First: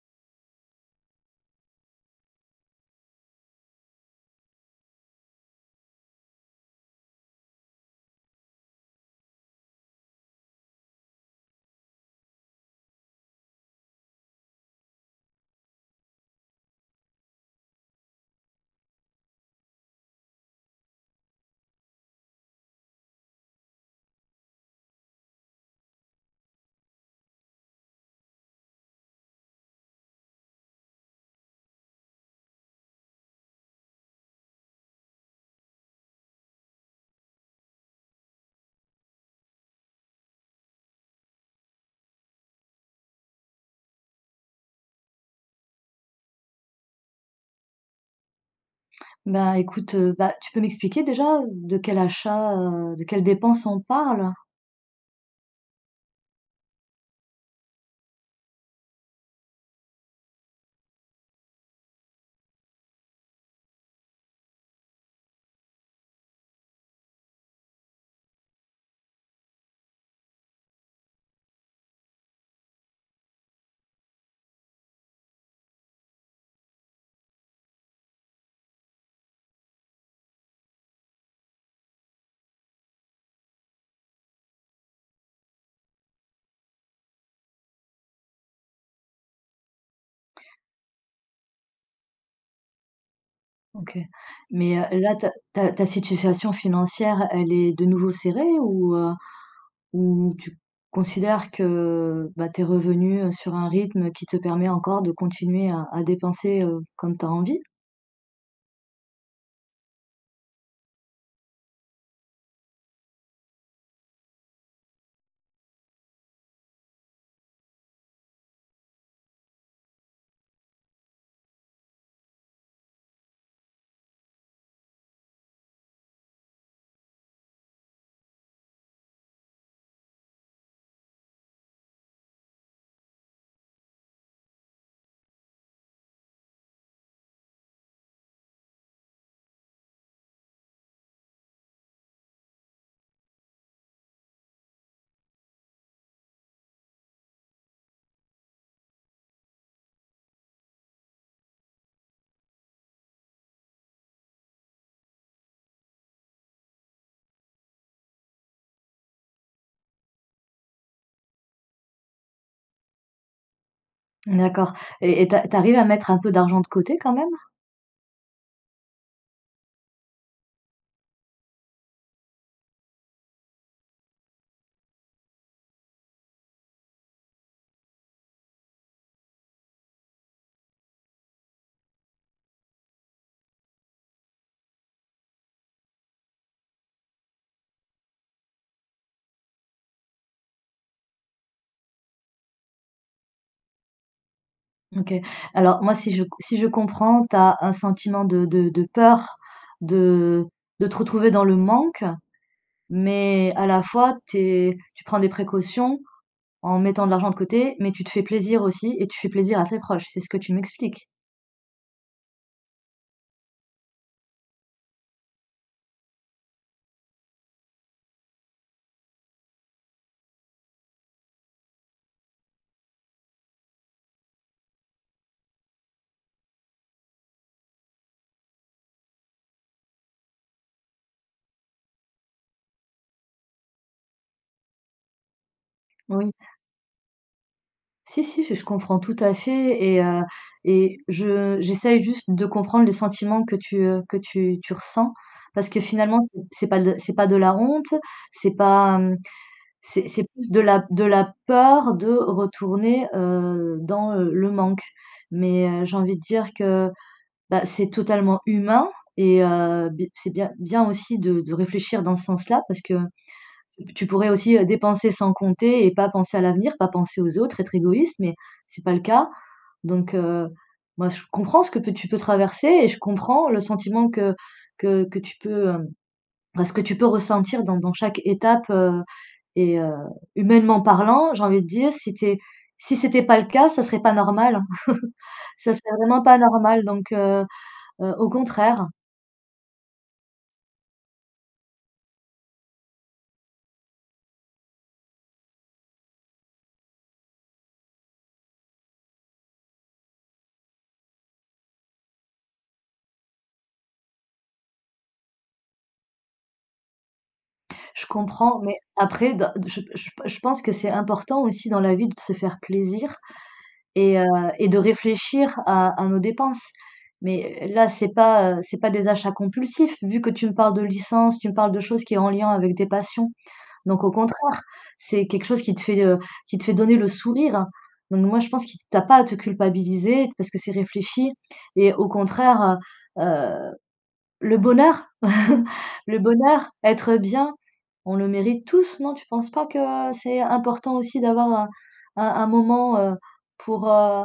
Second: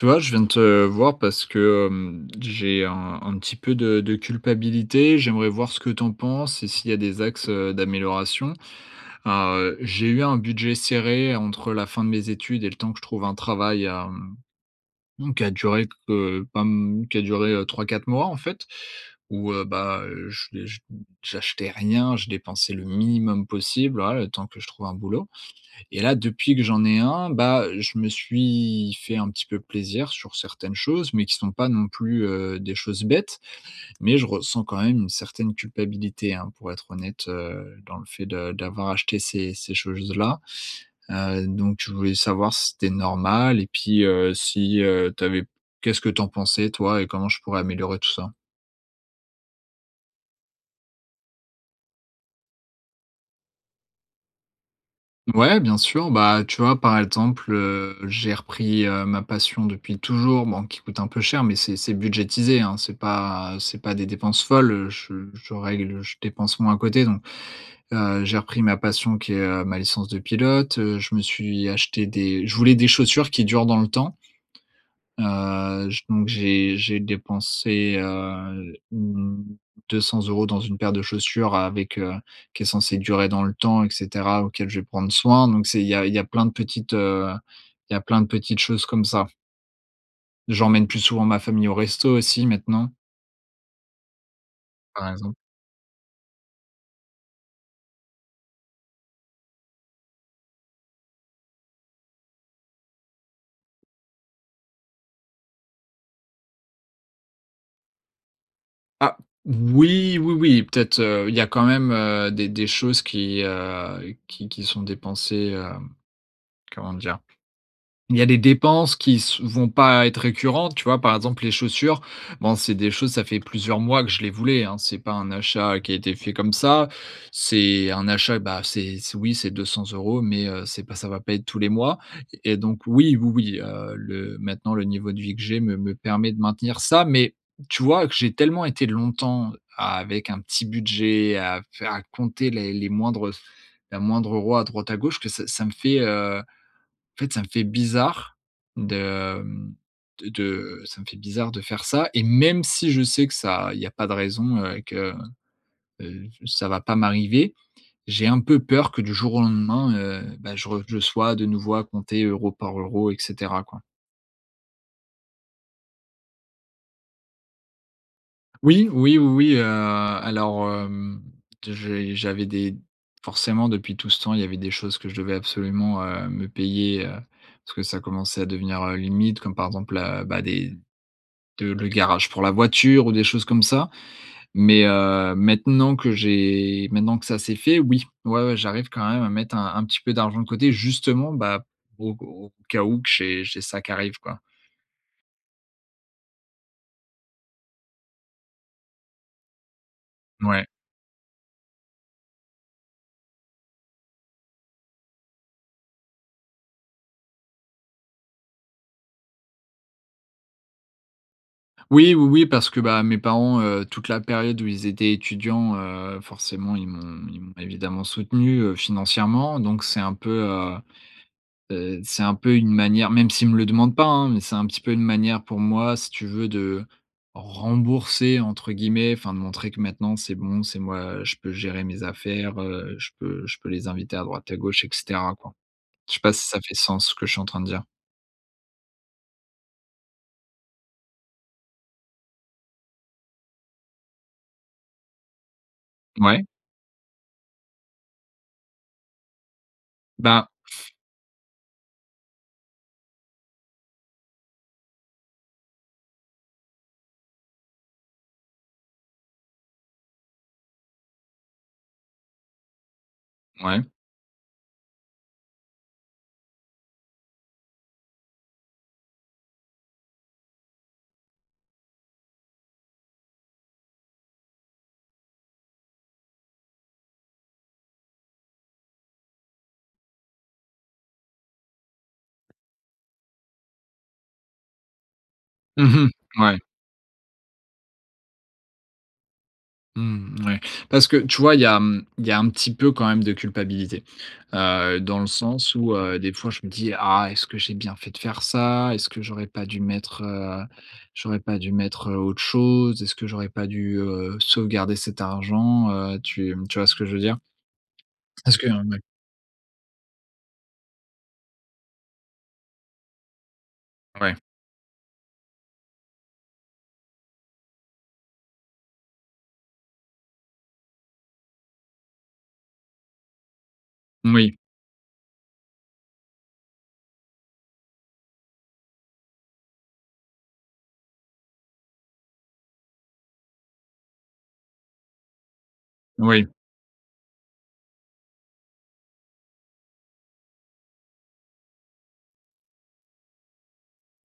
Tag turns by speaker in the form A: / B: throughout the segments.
A: Tu vois, je viens te voir parce que, hem, j'ai un un petit peu de de culpabilité. J'aimerais voir ce que tu en penses et s'il y a des axes, heu, d'amélioration. Alors, heu, j'ai eu un budget serré entre la fin de mes études et le temps que je trouve un travail, hem, mmh qui a duré heu, pas m qui a duré, heu, 3-4 mois, en fait, où, heu, bah, j'ai j j'achetais rien. Je dépensais le minimum possible, voilà, le temps que je trouve un boulot et là, depuis que j'en ai un, bah, je me suis fait un petit peu plaisir sur certaines choses. Mais qui sont pas, non plus, heu, des choses bêtes. Mais, je ressens quand même une certaine culpabilité, hein, pour être honnête, heu, dans le fait de d'avoir acheté ces ces choses- là. Heu, donc, je voulais savoir si c'était normal et puis, heu, si, heu, tu avais qu'est ce que tu en pensais toi et comment je pourrais améliorer tout ça?
B: Bah, écoute, heu, bah, tu peux m'expliquer déjà, heu, de quel achat, heu, de quelles dépenses, on parle?
A: Ouais, bien sûr. Bah, tu vois, par exemple, heu, j'ai repris, heu, ma passion depuis toujours, bon, qui coûte un peu cher. Mais, c'est c'est budgétisé, hein. C'est pas c'est pas des dépenses folles. Je je règle, je dépense moins à côté. Donc, heu, j'ai repris ma passion qui est, heu, ma licence de pilote, heu, je me suis acheté des je voulais des chaussures qui durent dans le temps heu, j donc, j'ai j'ai dépensé, heu, mmh, 200 euros dans une paire de chaussures avec, heu, qui est censée durer dans le temps et cetera, auquel, je vais prendre soin. Donc, c'est il y a il y a plein de petites, heu, il y a plein de petites choses comme ça. J'emmène plus souvent ma famille au resto, aussi, maintenant.
B: OK. Mais, heu,
A: Par
B: là, ta
A: exemple.
B: ta ta situation financière elle est de nouveau serrée? Ou, heu, ou tu considères que, bah, tu es revenu sur un rythme qui te permet encore de continuer à à dépenser, heu, comme tu as envie?
A: Ah! Oui, oui, oui, peut-être, heu, il y a quand même, heu, des des choses qui, heu, qui qui sont dépensées, hem, comment dire? Il y a des dépenses qui s vont pas être récurrentes, tu vois? Par exemple, les chaussures, bon, c'est des choses, ça fait plusieurs mois que je les voulais, hein. C'est pas un achat qui a été fait comme ça. C'est un achat, bah, c'est c'est, oui, c'est 200 € mais heu, c'est pas ça va pas être tous les mois, et donc oui, oui, oui, heu, le maintenant le niveau de vie que j'ai me me permet de maintenir ça, mais tu vois que j'ai tellement été longtemps avec un petit budget à faire à compter les les moindres la moindre euro à droite, à gauche que ça ça me fait, heu, en fait, ça me fait bizarre de, hem, de de ça me fait bizarre de faire ça et même si je sais que ça il y a pas de raison, heu, que, heu, ça va pas m'arriver, j'ai un peu peur que, du jour au lendemain, heu, bah, je re je sois, de nouveau, à compter euro par euro et cetera, quoi.
B: D'accord et et tu a tu arrives à mettre un peu d'argent de côté, quand même?
A: Oui, oui, oui, oui, heu, alors, hem, j'ai j'avais des forcément, depuis tout ce temps, il y avait des choses que je devais absolument, heu, me payer, heu, parce que ça commençait à devenir, heu, limite, comme par exemple, là, bah des de le garage pour la voiture ou des choses comme ça. Mais heu, maintenant que j'ai maintenant que ça, c'est fait, oui. Ouais, ouais j'arrive quand même à mettre un un petit peu d'argent de côté justement, bah, au au cas où que j'ai j'ai ça qui arrive, quoi.
B: OK. Alors moi, si je c si je comprends, tu as un sentiment de de de peur de
A: Ouais.
B: de te retrouver dans le manque, mais à la fois, tu es tu prends des précautions en mettant de l'argent de côté, mais tu te fais plaisir aussi et tu fais plaisir à tes proches, c'est ce que tu m'expliques?
A: Oui, oui, oui, parce que, bah, mes parents, heu, toute la période où ils étaient étudiants, heu, forcément ils m'ont ils m'ont évidemment soutenu, heu, financièrement donc c'est un peu, heu heu, c'est un peu une manière- même s'ils me le demandent pas, hein- mais c'est un petit peu une manière pour moi, si tu veux, de «rembourser» entre guillemets, enfin de montrer que maintenant, c'est bon, c'est moi, je peux gérer mes affaires, heu, je peux je peux les inviter à droite à gauche et cetera, quoi. Je sais
B: Oui.
A: pas si ça fait sens ce que je suis en train de dire.
B: Si, si, j je comprends tout à fait et heu et je j'essaye juste de comprendre les sentiments que tu, heu, que tu tu ressens parce que finalement, c'est
A: Ouais.
B: c'est pas de c'est pas de la honte, c'est pas, mmh, c'est c'est
A: Bah!
B: plus de la de la peur de retourner, heu, dans, heu, le manque. Mais, heu, j'ai envie de dire que, bah, c'est totalement humain et heu, b c'est bien bien aussi de de réfléchir dans ce sens-là parce que
A: Ouais.
B: p tu pourrais aussi, heu, dépenser sans compter et pas penser à l'avenir, pas penser aux autres, être égoïste, mais c'est pas le cas, donc, heu, moi je comprends ce que peux tu peux traverser et je comprends le sentiment que que que tu peux, hem, bah, ce que tu peux ressentir dans dans chaque étape, heu, et heu, humainement parlant, j'ai envie de dire, si tu es si c'était pas le cas, ça serait pas normal. Ça
A: Mmh
B: serait
A: mh.
B: vraiment pas
A: Ouais.
B: normal, donc, heu heu, au contraire.
A: Mmh, mouais, parce que, tu vois, il y a, mmh, il y a un petit peu quand même de culpabilité, heu, dans le sens où heu, des fois, je me dis: «Ah! Est-ce que j'ai bien fait de faire ça? Est-ce que j'aurais pas dû mettre, heu, j'aurais pas dû mettre, heu, autre chose? Est-ce que j'aurais pas dû, heu, sauvegarder cet argent, heu?» tu, mmh, tu vois ce que je veux dire?
B: Je
A: Parce
B: comprends,
A: que
B: mais
A: hem, mouais.
B: après, d je je p je pense que c'est important aussi, dans la vie, de se faire plaisir et heu,
A: Ouais.
B: et de réfléchir à à nos dépenses. Mais là, c'est pas, heu, c'est pas des achats compulsifs, vu que tu me parles de licence, tu me parles de choses qui est en lien avec tes passions. Donc au
A: Oui.
B: contraire, c'est quelque chose qui te fait, heu, qui te fait donner le sourire. Donc moi, je pense qui que tu as pas à te culpabiliser parce que c'est réfléchi et au contraire, heu heu, le bonheur, le
A: Oui.
B: bonheur, être bien, on le mérite tous, non? Tu penses pas que, heu, c'est important aussi d'avoir un un un moment, heu, pour, heu,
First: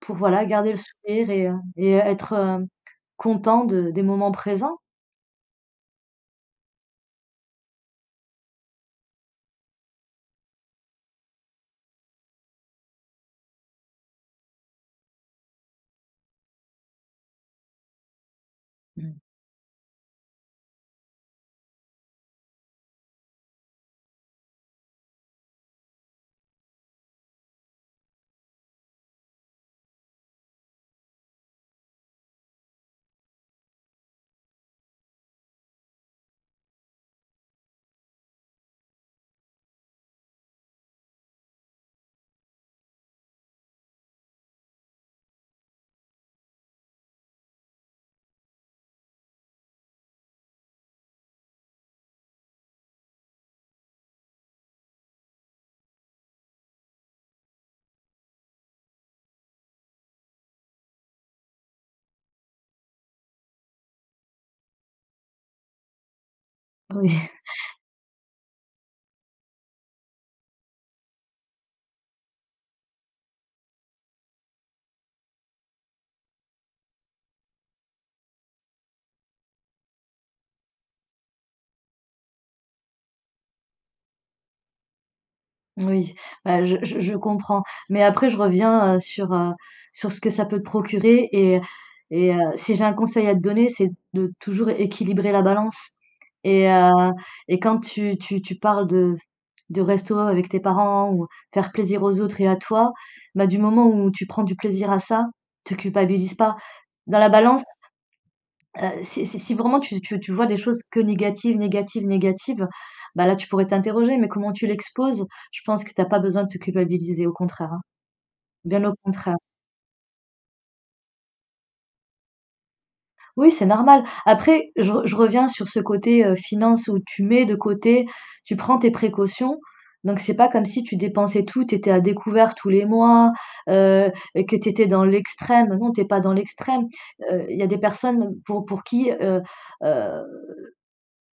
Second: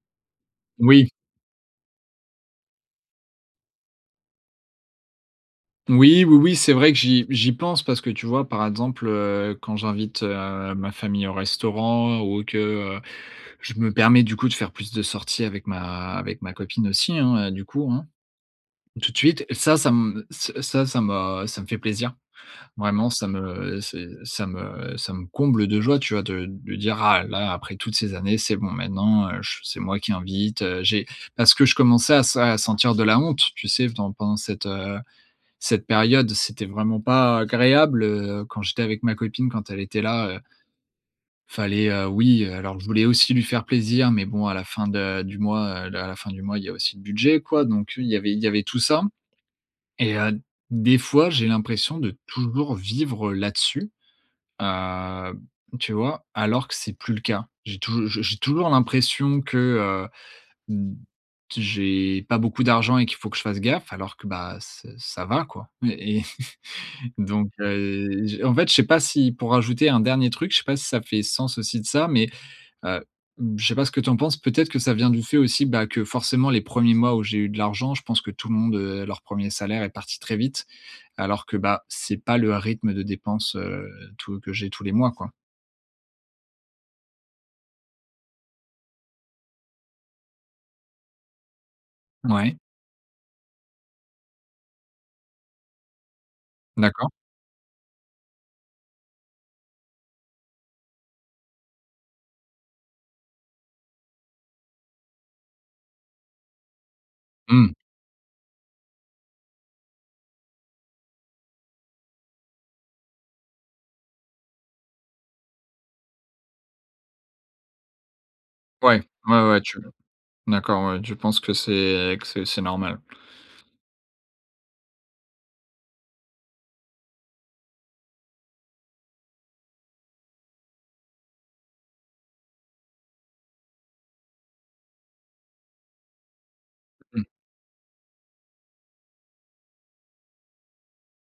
B: pour voilà, garder le
A: Oui.
B: sourire et heu, et être hem content de des moments présents?
A: Oui. Oui, oui, c'est vrai que j'y j'y pense parce que, tu vois, par exemple, heu, quand j'invite, heu, ma famille au restaurant ou que, heu, je me permets du coup de faire plus de sorties avec ma avec ma copine aussi, hein, heu, du coup, hein. Tout
B: Mmh.
A: de suite, ça ça me ça ça m'a ça me fait plaisir. Vraiment, ça me c'est ça me ça me comble de joie, tu vois, de de dire: «Ah, là, après toutes ces années, c'est bon, maintenant, heu, je c'est moi qui invite», heu, j'ai parce que je commençais à sa à sentir de la honte, tu sais? Dans pendant cette, heu, cette période, c'était vraiment pas agréable, heu, quand j'étais avec ma copine quand elle était là, heu fallait, heu, oui, heu, alors je voulais aussi lui faire plaisir, mais bon à la fin de du mois, heu, l à la fin du mois, il y a aussi le budget, quoi. Donc oui, il y avait il y avait tout ça et heu, des fois, j'ai l'impression de toujours vivre là-dessus, heu, b tu vois? Alors que c'est plus le cas. J'ai touj j j'ai toujours l'impression que, heu, mmh, t j'ai pas beaucoup d'argent et qu'il faut que je fasse gaffe alors que, bah ç ça va, quoi. Mais et
B: Oui.
A: donc heu, j en fait, je sais pas si pour ajouter un dernier truc, je sais pas si ça fait sens aussi de ça, mais heu, b je sais pas ce que tu en penses? Peut-être que ça vient du fait aussi, bah, que, forcément les 1ers mois où j'ai eu de l'argent, je pense que tout le monde, heu, leur 1er salaire est parti très vite alors que, bah, c'est pas le rythme de dépenses, heu, tout que j'ai tous les mois, quoi.
B: Oui, bah je je je comprends, mais après je reviens, heu, sur, heu, sur ce que ça peut te procurer et et heu,
A: Ouais.
B: si j'ai un conseil à te donner, c'est de toujours équilibrer la balance et
A: D'accord.
B: heu, et quand tu tu tu parles de de resto avec tes parents ou faire plaisir aux autres et à toi, bah, du moment où tu prends du plaisir à ça, te culpabilise pas. Dans la balance
A: Mmh.
B: heu, si si si vraiment tu tu tu vois des choses que négatives, négatives, négatives, bah là, tu pourrais t'interroger, mais comment tu l'exposes, je pense que t'as pas besoin de te culpabiliser, au contraire, hein. Bien au
A: Ouais,
B: contraire.
A: ouais, ouais, tu d'accord, ouais, tu penses que c'est que c'est c'est normal.
B: Oui, c'est normal. Après, je re je reviens sur ce côté, heu, finances où tu mets de côté, tu prends tes précautions, donc c'est pas comme si tu dépensais tout, tu étais à découvert tous les mois, heu, que tu étais dans l'extrême. Non, tu es pas dans l'extrême,
A: Mmh.
B: heu, il y a des personnes pour pour qui, heu heu,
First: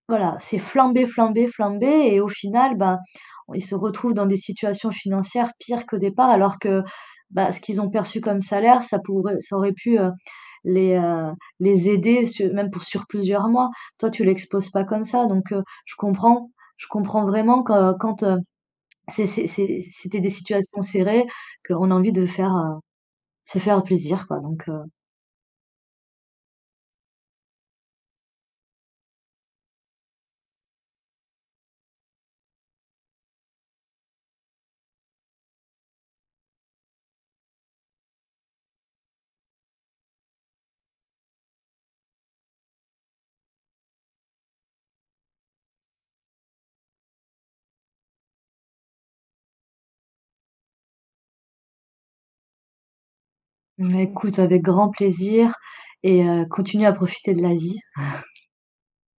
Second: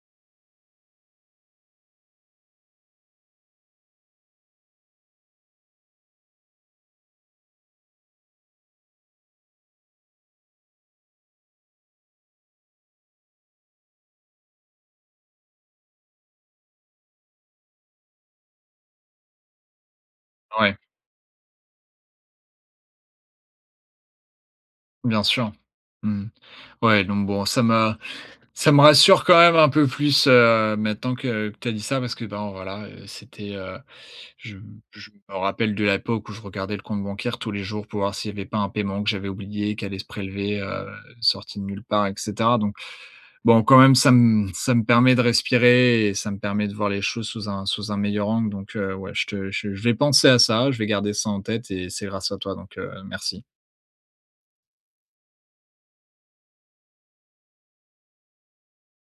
B: voilà, c'est flamber, flamber, flamber et au final, ben, ils se retrouvent dans des situations financières pires qu'au départ, alors que, bah, ce qu'ils ont perçu comme salaire ça pourrait ça aurait pu, heu, les, heu, les aider su même pour sur plusieurs mois. Toi tu l'exposes pas comme ça donc, heu, je comprends. Je comprends vraiment que quand, heu, c'est c'est c'est c'était des
A: Ouais.
B: situations serrées, qu'on a envie de faire heu, se faire plaisir, quoi, donc, heu
A: Bien sûr, mmh. Ouais, donc bon, ça m'a ça me rassure quand même un peu plus, heu, maintenant que que tu as dit ça parce que bon, voilà, heu, c'était, heu je m je me rappelle de l'époque où je regardais le compte bancaire tous les jours pour voir s'il y avait pas un paiement que j'avais oublié, qui allait se prélever, heu, sorti de nulle part et cetera. Donc, bon, quand même, ça me ça me permet de respirer et ça me permet de voir les choses sous un sous un meilleur angle. Donc, heu, ouais, je te je je vais penser à ça, je vais garder ça en tête et c'est grâce à toi, donc heu, merci.
B: Bah, écoute avec grand plaisir et heu, continue à profiter de la vie.